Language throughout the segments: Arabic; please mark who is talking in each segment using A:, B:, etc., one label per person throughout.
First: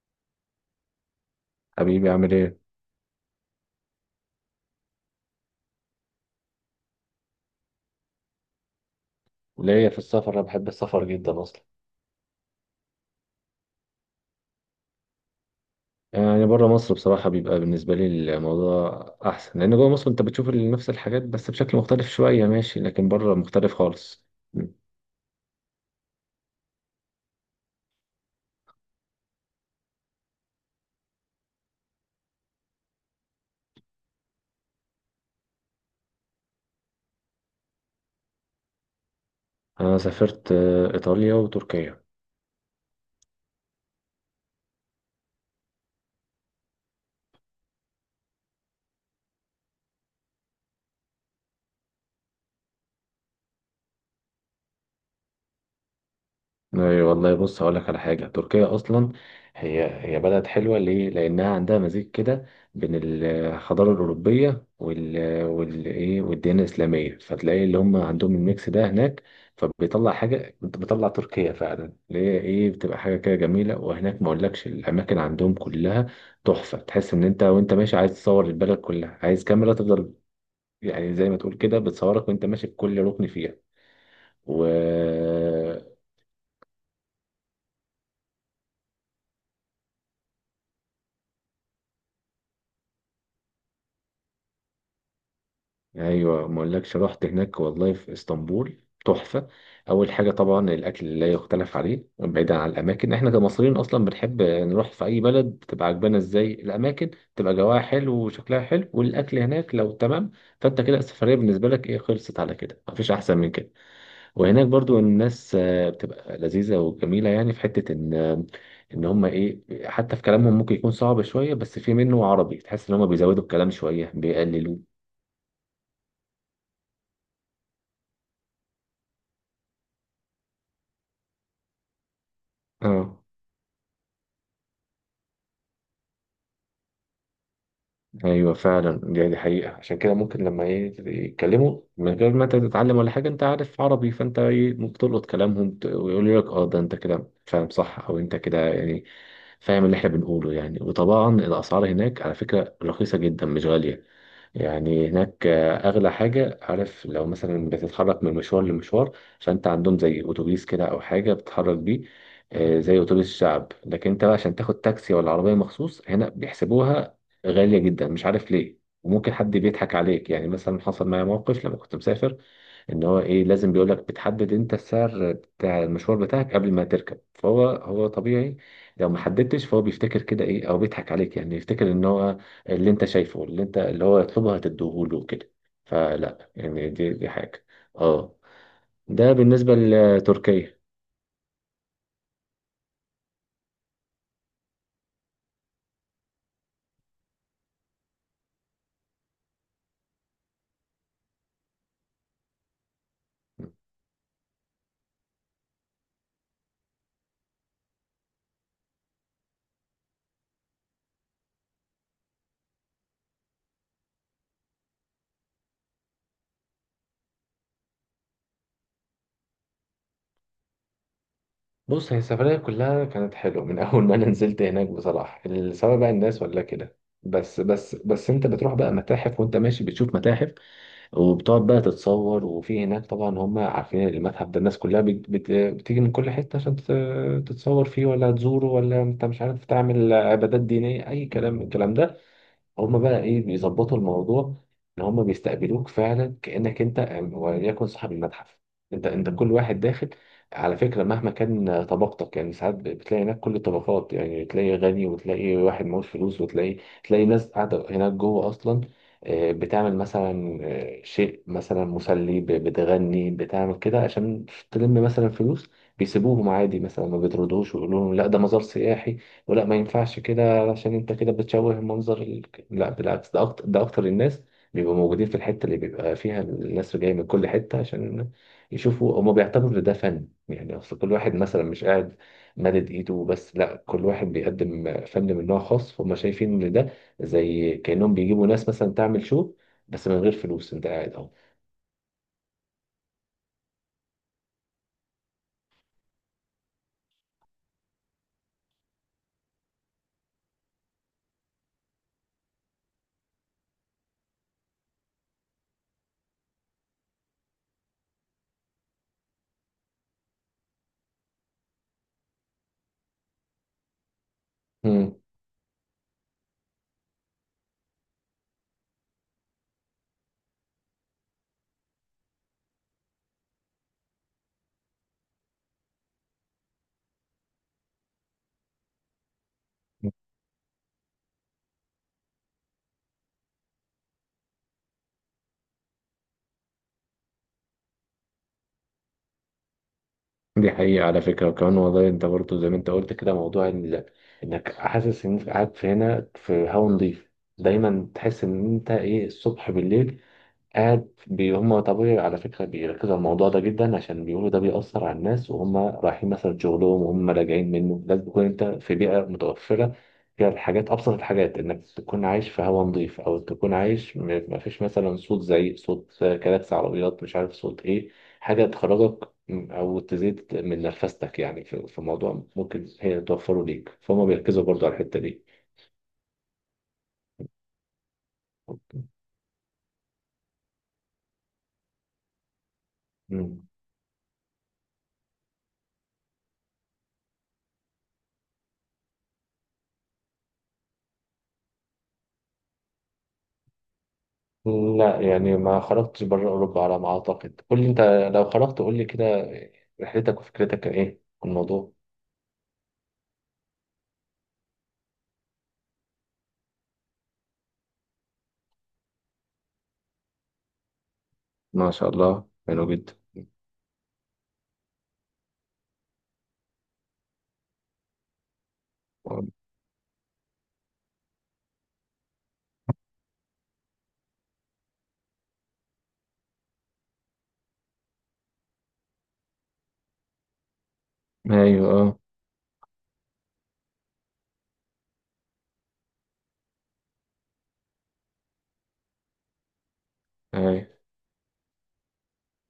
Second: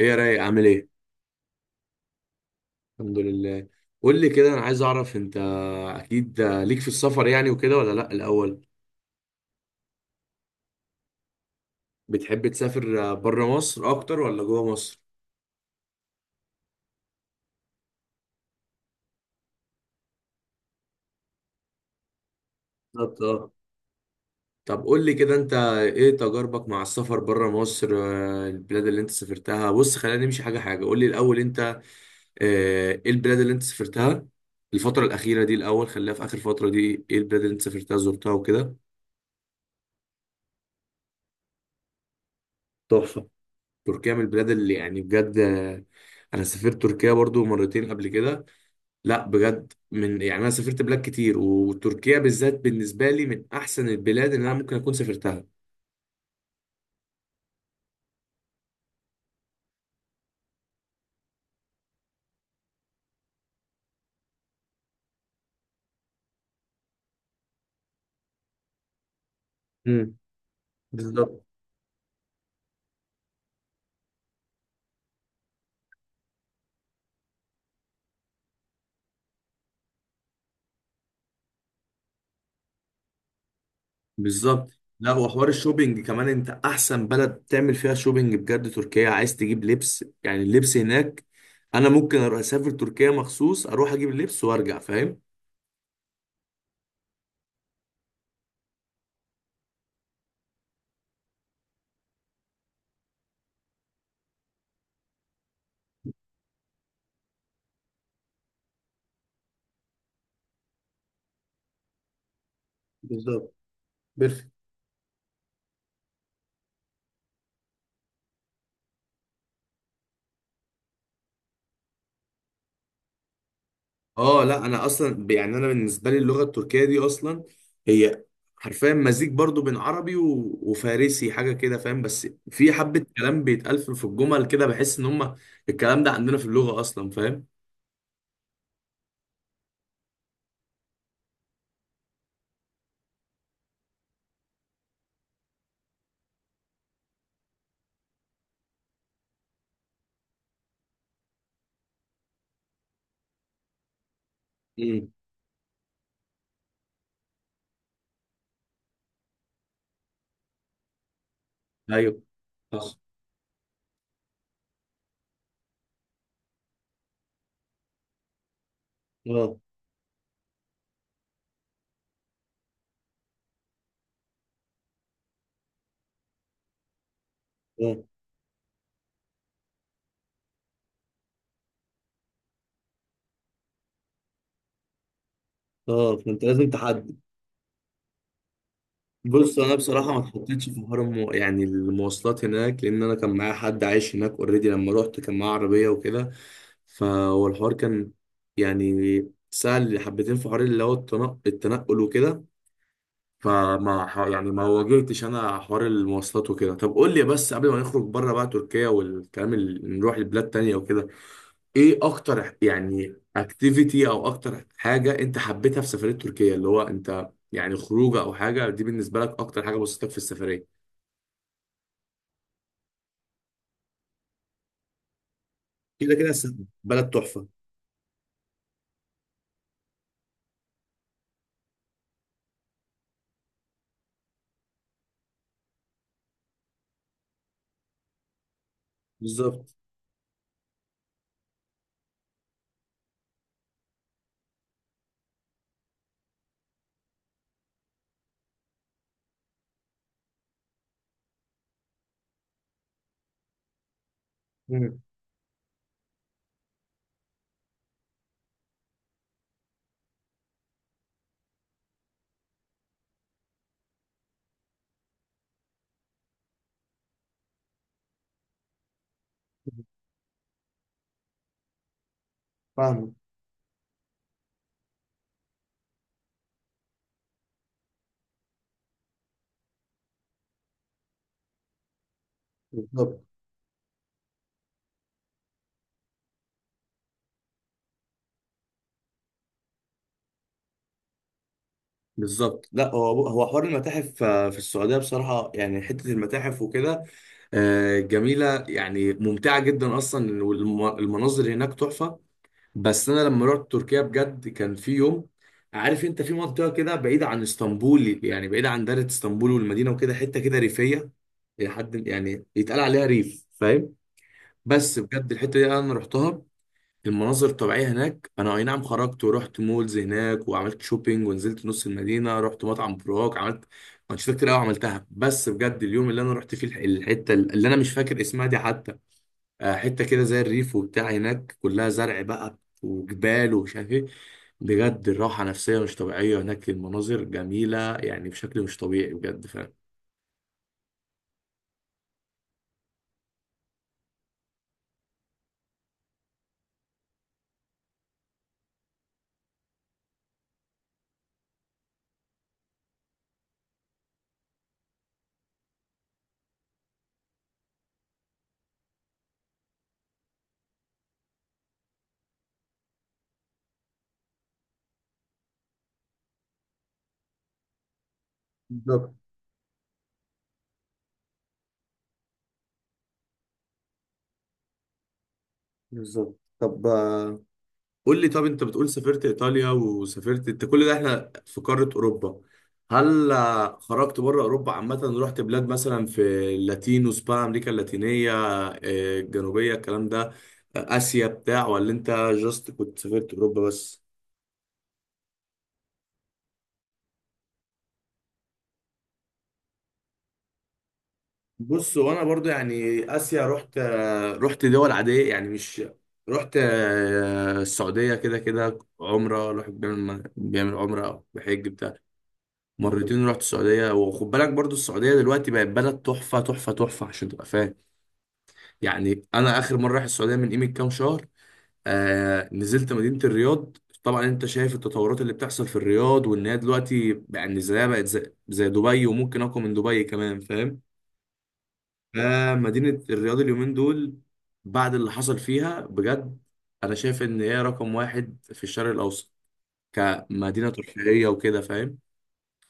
A: ايه يا رايق؟ عامل ايه؟
B: حبيبي عامل ايه؟
A: الحمد لله. قول لي كده، انا عايز اعرف انت اكيد ليك في السفر يعني وكده ولا لا؟ الاول،
B: وليا في السفر، انا بحب السفر جدا اصلا،
A: بتحب تسافر بره مصر اكتر ولا جوه مصر؟
B: يعني بره مصر بصراحة بيبقى بالنسبة لي الموضوع أحسن، لأن جوه مصر أنت بتشوف نفس الحاجات بس بشكل مختلف شوية، ماشي، لكن
A: بالظبط،
B: بره
A: اه.
B: مختلف خالص. م.
A: طب قول لي كده، انت ايه تجاربك مع السفر بره مصر؟ البلاد اللي انت سافرتها، بص خلينا نمشي حاجه حاجه. قول لي الاول انت، ايه البلاد اللي انت سافرتها الفتره الاخيره دي؟ الاول خليها في اخر فتره دي، ايه البلاد اللي انت سافرتها، زرتها وكده؟
B: أنا سافرت إيطاليا وتركيا.
A: تحفة. تركيا من البلاد اللي يعني بجد، انا سافرت تركيا برضو مرتين قبل كده. لا بجد، من يعني انا سافرت بلاد كتير، وتركيا بالذات بالنسبه لي من احسن البلاد اللي انا ممكن اكون سافرتها.
B: اي والله، بص هقول لك على حاجه، تركيا اصلا هي بلد حلوه ليه؟ لانها عندها مزيج كده بين الحضاره الاوروبيه والديانه الاسلاميه، فتلاقي اللي هم عندهم الميكس ده هناك، فبيطلع
A: امم،
B: حاجه، بتطلع
A: بالظبط.
B: تركيا فعلا اللي هي بتبقى حاجه كده جميله. وهناك ما اقولكش الاماكن عندهم كلها تحفه، تحس ان انت وانت ماشي عايز تصور البلد كلها، عايز كاميرا تفضل يعني، زي ما تقول كده بتصورك وانت ماشي في كل ركن فيها و...
A: بالظبط. لا، وحوار الشوبينج كمان، انت احسن بلد تعمل فيها شوبينج بجد تركيا. عايز تجيب لبس يعني، اللبس هناك انا ممكن اروح اسافر تركيا مخصوص اروح اجيب اللبس وارجع، فاهم؟
B: ايوه، ما اقولكش رحت هناك والله في اسطنبول تحفه. اول حاجه طبعا الاكل لا يختلف عليه، بعيدا عن الاماكن، احنا كمصريين اصلا بنحب نروح في اي بلد تبقى عجبانا ازاي الاماكن تبقى جواها حلو وشكلها حلو والاكل هناك لو تمام، فانت كده السفريه بالنسبه لك ايه خلصت على كده، مفيش احسن من
A: بالظبط.
B: كده.
A: بيرفكت.
B: وهناك برضو الناس بتبقى لذيذه وجميله، يعني في حته ان ان هم حتى في كلامهم ممكن يكون صعب شويه، بس في منه عربي، تحس ان هم بيزودوا الكلام شويه
A: اه لا،
B: بيقللوه.
A: انا اصلا يعني انا بالنسبه لي اللغه التركيه دي اصلا، هي حرفيا مزيج برضو بين عربي وفارسي حاجه كده فاهم. بس في حبه
B: اه،
A: كلام بيتقال في الجمل كده، بحس ان هم الكلام ده عندنا في اللغه اصلا، فاهم؟
B: ايوه فعلا دي حقيقه، عشان كده ممكن لما يتكلموا من غير ما انت تتعلم ولا حاجه، انت عارف عربي، فانت ممكن تلقط كلامهم، ويقولوا لك اه ده انت كده فاهم صح، او انت كده يعني فاهم اللي احنا بنقوله يعني. وطبعا الاسعار هناك على فكره رخيصه جدا مش غاليه، يعني
A: امم،
B: هناك اغلى حاجه عارف، لو مثلا بتتحرك من مشوار لمشوار، فانت عندهم زي اتوبيس كده او حاجه بتتحرك بيه،
A: ايوه. صح.
B: زي اتوبيس الشعب، لكن انت بقى عشان تاخد تاكسي ولا عربيه مخصوص هنا بيحسبوها غاليه جدا، مش عارف ليه. وممكن حد
A: اه،
B: بيضحك عليك يعني، مثلا حصل معايا موقف لما كنت مسافر، ان هو لازم، بيقول لك بتحدد انت السعر بتاع المشوار بتاعك قبل ما تركب، فهو
A: اه،
B: هو طبيعي لو ما حددتش، فهو بيفتكر كده او بيضحك عليك يعني، يفتكر ان هو اللي انت شايفه، اللي انت اللي هو يطلبه هتديهوله كده،
A: اه، فانت
B: فلا
A: لازم
B: يعني دي
A: تحدد.
B: دي حاجة. اه ده
A: بص انا
B: بالنسبة
A: بصراحه ما اتحطيتش
B: لتركيا.
A: في حوار يعني المواصلات هناك، لان انا كان معايا حد عايش هناك اوريدي، لما روحت كان معاه عربيه وكده. فهو الحوار كان يعني سهل حبتين في حوار اللي هو التنقل وكده. فما يعني ما واجهتش انا حوار المواصلات وكده. طب قول لي بس قبل ما نخرج بره بقى تركيا والكلام اللي نروح لبلاد تانية وكده، ايه اكتر يعني اكتيفيتي او اكتر حاجه انت حبيتها في سفريه تركيا؟ اللي هو انت يعني خروجه او حاجه، دي بالنسبه لك اكتر حاجه بسطتك في السفريه.
B: بص، هي السفرية كلها كانت حلوة من أول ما أنا نزلت هناك بصراحة، سواء بقى
A: كده كده
B: الناس
A: الس-
B: ولا كده،
A: بلد تحفة.
B: بس أنت بتروح بقى متاحف، وأنت ماشي بتشوف متاحف، وبتقعد بقى تتصور، وفي هناك طبعا هم عارفين المتحف ده، الناس كلها بت بت بتيجي من كل حتة عشان تتصور فيه ولا تزوره، ولا أنت مش عارف
A: بالظبط.
B: تعمل عبادات دينية، أي كلام من الكلام ده. هما بقى بيظبطوا الموضوع، ان هما بيستقبلوك فعلا كانك انت وليكن صاحب المتحف، انت كل واحد داخل على فكره مهما كان طبقتك. يعني ساعات بتلاقي هناك كل الطبقات، يعني تلاقي
A: مم.
B: غني وتلاقي واحد معهوش فلوس، وتلاقي ناس قاعده هناك جوه اصلا، بتعمل مثلا شيء مثلا مسلي، بتغني، بتعمل كده عشان تلم مثلا فلوس، بيسيبوهم عادي، مثلا ما بيطردوش ويقولوا لهم لا ده مزار سياحي ولا ما ينفعش كده، علشان انت كده بتشوه المنظر. لا
A: فاهمه.
B: بالعكس، ده اكتر الناس بيبقوا موجودين في الحته اللي بيبقى فيها الناس جايه من كل حته عشان يشوفوا. هما بيعتبروا ان ده فن، يعني اصل كل واحد مثلا مش قاعد مدد ايده
A: بالظبط.
B: وبس، لا كل واحد بيقدم فن من نوع خاص، فهم شايفين ان ده زي كانهم بيجيبوا ناس مثلا تعمل شو بس من غير فلوس، انت قاعد اهو.
A: بالظبط، لا هو هو حوار المتاحف. في السعودية بصراحة يعني حتة المتاحف وكده، جميلة يعني ممتعة جدا أصلا، والمناظر هناك تحفة. بس انا لما رحت تركيا بجد، كان في يوم، عارف، انت في منطقه كده بعيده عن اسطنبول، يعني بعيده عن دايره اسطنبول والمدينه وكده، حته كده ريفيه الى حد يعني يتقال عليها ريف، فاهم؟ بس
B: مم.
A: بجد الحته دي انا رحتها، المناظر الطبيعيه هناك. انا اي نعم خرجت ورحت مولز هناك وعملت شوبينج، ونزلت نص المدينه، رحت مطعم، براك، عملت انشطه كتير قوي عملتها. بس بجد اليوم اللي انا رحت فيه الحته اللي انا مش فاكر اسمها دي حتى، حته كده زي الريف وبتاع، هناك كلها زرع بقى وجبال ومش عارف ايه، بجد الراحه نفسيه مش طبيعيه هناك، المناظر جميله يعني بشكل مش طبيعي بجد فعلا.
B: دي حقيقة على فكرة، وكمان والله انت برضه زي ما انت قلت كده، موضوع انك حاسس انك قاعد في هنا في هوا نضيف، دايما تحس ان انت الصبح بالليل قاعد بي هم طبيعي، على فكرة بيركزوا على الموضوع ده جدا، عشان بيقولوا ده بيأثر على الناس، وهم رايحين مثلا شغلهم وهم راجعين منه لازم تكون انت في بيئة متوفرة فيها الحاجات، أبسط الحاجات إنك تكون عايش في هواء نظيف، أو تكون عايش مفيش مثلا صوت زعيق، صوت كلاكس عربيات، مش عارف صوت إيه، حاجة
A: بالظبط.
B: تخرجك أو تزيد من نرفستك، يعني في موضوع ممكن هي توفره ليك، فهم بيركزوا برضو على الحتة دي.
A: بالظبط. طب قول لي، طب انت بتقول سافرت ايطاليا وسافرت، انت كل ده احنا في قاره اوروبا. هل
B: مم.
A: خرجت بره اوروبا عامه؟ رحت بلاد مثلا في اللاتين وسبان، امريكا اللاتينيه، الجنوبيه، الكلام ده؟ اسيا بتاع، ولا انت جاست كنت سافرت اوروبا بس؟
B: لا يعني ما خرجتش بره أوروبا على ما أعتقد، قول لي أنت لو خرجت قول لي كده، رحلتك وفكرتك كان إيه عن الموضوع.
A: بص وانا برضو يعني اسيا رحت، رحت دول عاديه يعني، مش رحت. السعوديه كده كده عمره، الواحد بيعمل عمره او بحج
B: ما
A: بتاع.
B: شاء الله حلو جدا.
A: مرتين رحت السعوديه. وخد بالك برضو، السعوديه دلوقتي بقت بلد تحفه تحفه تحفه، عشان تبقى فاهم. يعني انا اخر مره رايح السعوديه من قيمه كام شهر، آه، نزلت مدينه الرياض. طبعا انت شايف التطورات اللي بتحصل في الرياض، وان هي دلوقتي يعني زيها بقت زي دبي، وممكن اقوى من دبي كمان، فاهم؟
B: ايوه اه.
A: فمدينة الرياض اليومين دول، بعد اللي حصل فيها بجد، أنا شايف إن هي رقم واحد في الشرق الأوسط كمدينة
B: ايوه
A: ترفيهية وكده، فاهم؟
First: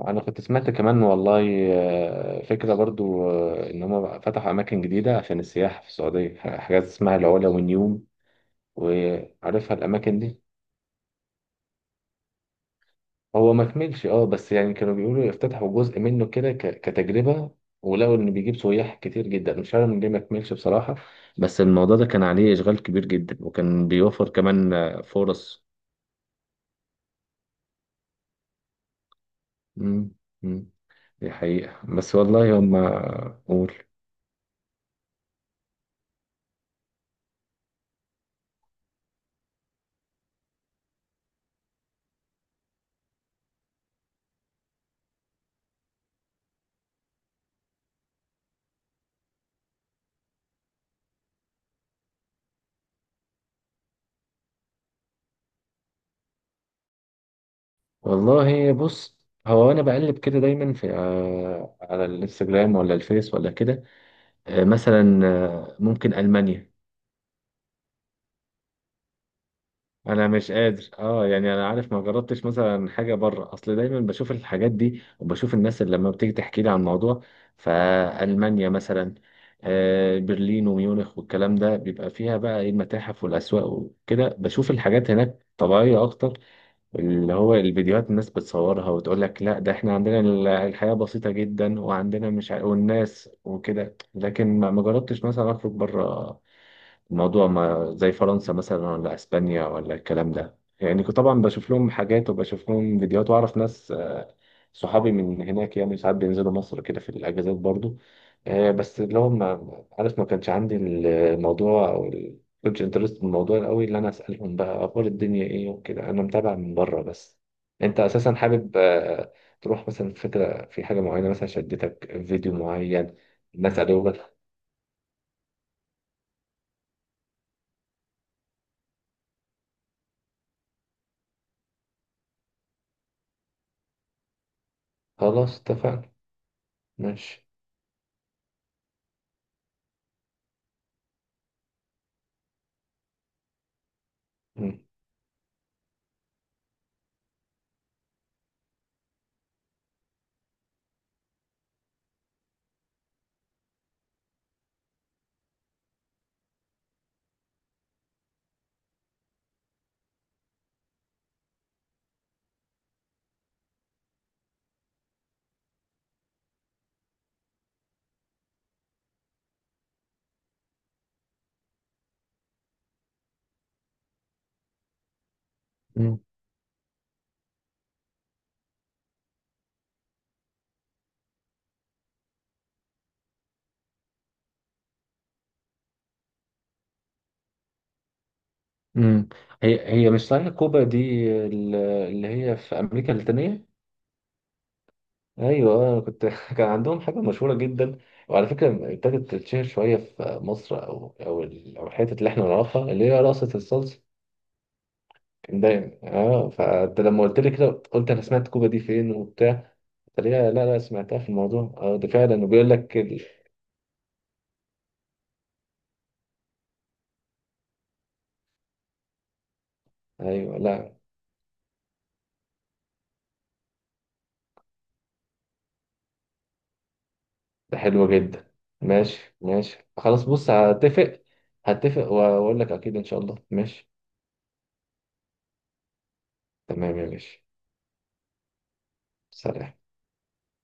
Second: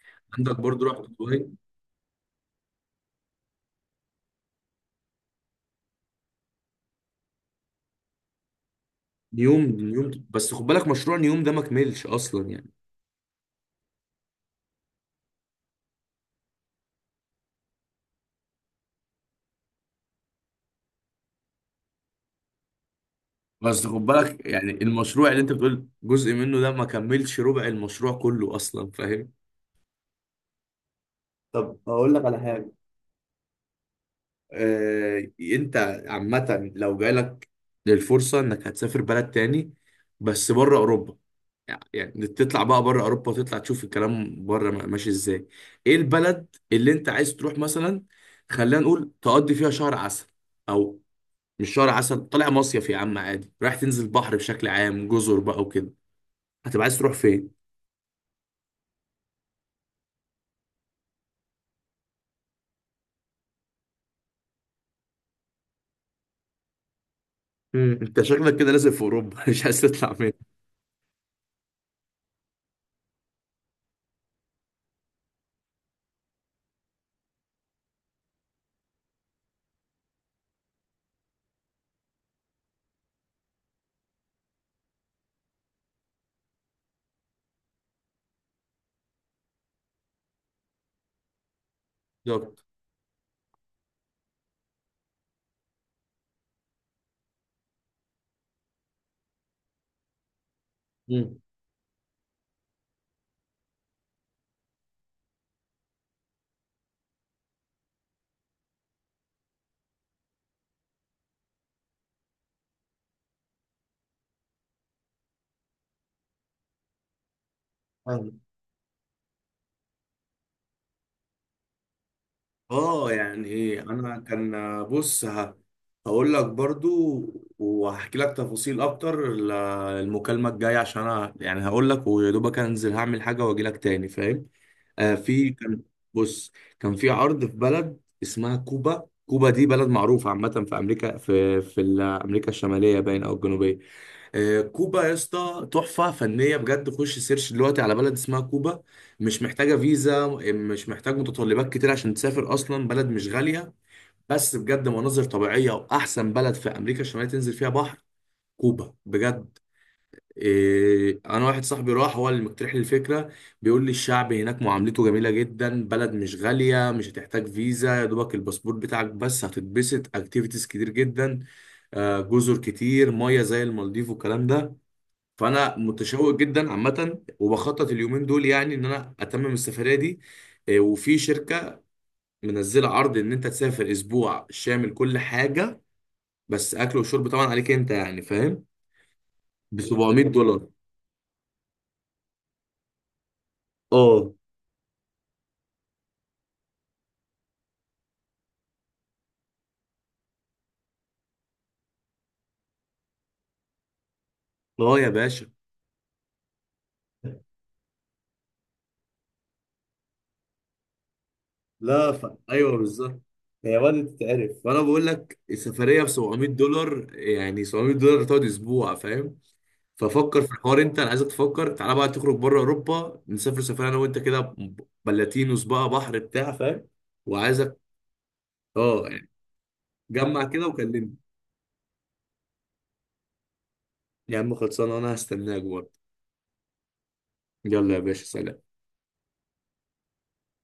B: أنا كنت
A: عندك
B: سمعت
A: برضو
B: كمان
A: رحت دبي.
B: والله، فكرة برضو إن هم فتحوا أماكن جديدة عشان السياحة في السعودية، حاجات اسمها العلا والنيوم،
A: نيوم،
B: وعارفها
A: نيوم،
B: الأماكن دي.
A: بس خد بالك مشروع نيوم ده ما كملش أصلا يعني.
B: هو ما كملش، اه، بس يعني كانوا بيقولوا يفتتحوا جزء منه كده كتجربة، ولقوا ان بيجيب سياح كتير جدا، مش عارف من ليه ما كملش بصراحة، بس الموضوع ده كان عليه اشغال كبير جدا،
A: بس
B: وكان
A: خد
B: بيوفر
A: بالك يعني
B: كمان
A: المشروع اللي أنت
B: فرص.
A: بتقول جزء منه ده، ما كملش ربع المشروع كله أصلا، فاهم؟
B: مم. مم. دي
A: طب
B: حقيقة
A: اقول
B: بس
A: لك على
B: والله
A: حاجه،
B: هم. قول.
A: انت عامة لو جالك للفرصة انك هتسافر بلد تاني، بس بره اوروبا، يعني تطلع بقى بره اوروبا وتطلع تشوف الكلام بره ماشي ازاي، ايه البلد اللي انت عايز تروح مثلا؟ خلينا نقول تقضي فيها شهر عسل، او مش شهر عسل، طالع مصيف يا عم عادي، رايح تنزل بحر بشكل عام، جزر بقى وكده، هتبقى عايز تروح فين؟
B: والله بص، هو انا بقلب كده دايما في على الانستجرام ولا الفيس ولا كده، مثلا ممكن المانيا.
A: مم. انت شكلك كده لازم في اوروبا. مش عايز تطلع
B: انا
A: فين؟
B: مش قادر، يعني انا عارف، ما جربتش مثلا حاجه بره، اصل دايما بشوف الحاجات دي وبشوف الناس اللي لما بتيجي تحكي لي عن الموضوع. فالمانيا مثلا، برلين وميونخ والكلام ده، بيبقى فيها بقى المتاحف والاسواق وكده، بشوف الحاجات هناك طبيعيه اكتر، اللي هو الفيديوهات الناس بتصورها وتقول لك لا ده احنا عندنا الحياه بسيطه جدا، وعندنا مش
A: بالظبط.
B: والناس وكده، لكن ما جربتش مثلا اخرج بره الموضوع، ما زي فرنسا مثلا ولا اسبانيا ولا الكلام ده. يعني كنت
A: مم.
B: طبعا بشوف لهم حاجات، وبشوف لهم فيديوهات، واعرف ناس صحابي من هناك، يعني ساعات بينزلوا مصر كده في الاجازات برضو، بس اللي هو ما عارف، ما كانش عندي الموضوع او كنتش انترست بالموضوع قوي، اللي انا اسالهم بقى اخبار الدنيا ايه وكده، انا متابع من بره بس. انت اساسا حابب تروح مثلا، فكره في حاجه معينه، مثلا شدتك فيديو
A: اه
B: معين
A: يعني
B: الناس
A: ايه،
B: عليه.
A: انا كان، بص، هقول لك برضو وهحكي لك تفاصيل اكتر المكالمه الجايه، عشان انا يعني هقول لك ويا دوبك انزل هعمل حاجه واجي لك تاني، فاهم؟ آه، في
B: خلاص
A: كان،
B: اتفقنا.
A: بص، كان في عرض
B: ماشي.
A: في بلد اسمها كوبا. كوبا دي بلد معروفه عامه في امريكا، في في امريكا الشماليه باين او الجنوبيه. كوبا يا اسطى تحفة فنية بجد. خش سيرش دلوقتي على بلد اسمها كوبا. مش محتاجة فيزا، مش محتاج متطلبات كتير عشان تسافر، أصلا بلد مش غالية. بس بجد مناظر طبيعية، وأحسن بلد في أمريكا الشمالية تنزل فيها بحر كوبا بجد. إيه، أنا واحد صاحبي راح، هو اللي مقترح لي الفكرة. بيقول لي الشعب هناك معاملته جميلة جدا، بلد مش غالية، مش هتحتاج فيزا، يا دوبك الباسبور بتاعك بس، هتتبسط، أكتيفيتيز كتير جدا، جزر كتير مية زي المالديف والكلام ده. فانا
B: مم.
A: متشوق جدا عامه، وبخطط اليومين دول يعني ان انا اتمم السفريه دي. إيه، وفي شركه منزله عرض ان انت تسافر اسبوع شامل كل حاجه، بس اكل وشرب طبعا عليك انت، يعني فاهم؟
B: مم.
A: ب
B: هي مش
A: 700
B: صحيح
A: دولار
B: كوبا دي اللي هي في امريكا اللاتينيه.
A: اه.
B: ايوه كنت كان عندهم حاجه مشهوره جدا، وعلى فكره ابتدت تتشهر شويه في مصر، او الحتت اللي احنا نعرفها، اللي هي رقصه الصلصه.
A: اه يا باشا.
B: كان دايما، فانت لما قلت لي كده، قلت انا سمعت كوبا دي فين وبتاع، قلت لي لا لا سمعتها في الموضوع. اه ده
A: لا ف...
B: فعلا، وبيقول
A: ايوه
B: لك
A: بالظبط. هي بدأت تتعرف، فانا بقول لك السفريه ب $700، يعني $700 تقعد اسبوع، فاهم؟ ففكر في
B: ايوه
A: الحوار
B: لا،
A: انت، انا عايزك تفكر، تعالى بقى تخرج بره اوروبا، نسافر سفريه انا وانت كده، بلاتينوس بقى، بحر بتاع، فاهم؟ وعايزك،
B: ده حلوه جدا.
A: اه يعني
B: ماشي ماشي خلاص،
A: جمع
B: بص
A: كده وكلمني.
B: هتفق، هتفق واقول لك اكيد ان شاء الله. ماشي
A: يا عم خلصانه، انا هستناك برضه.
B: تمام يا باشا،
A: يلا يا باشا، سلام.
B: سلام.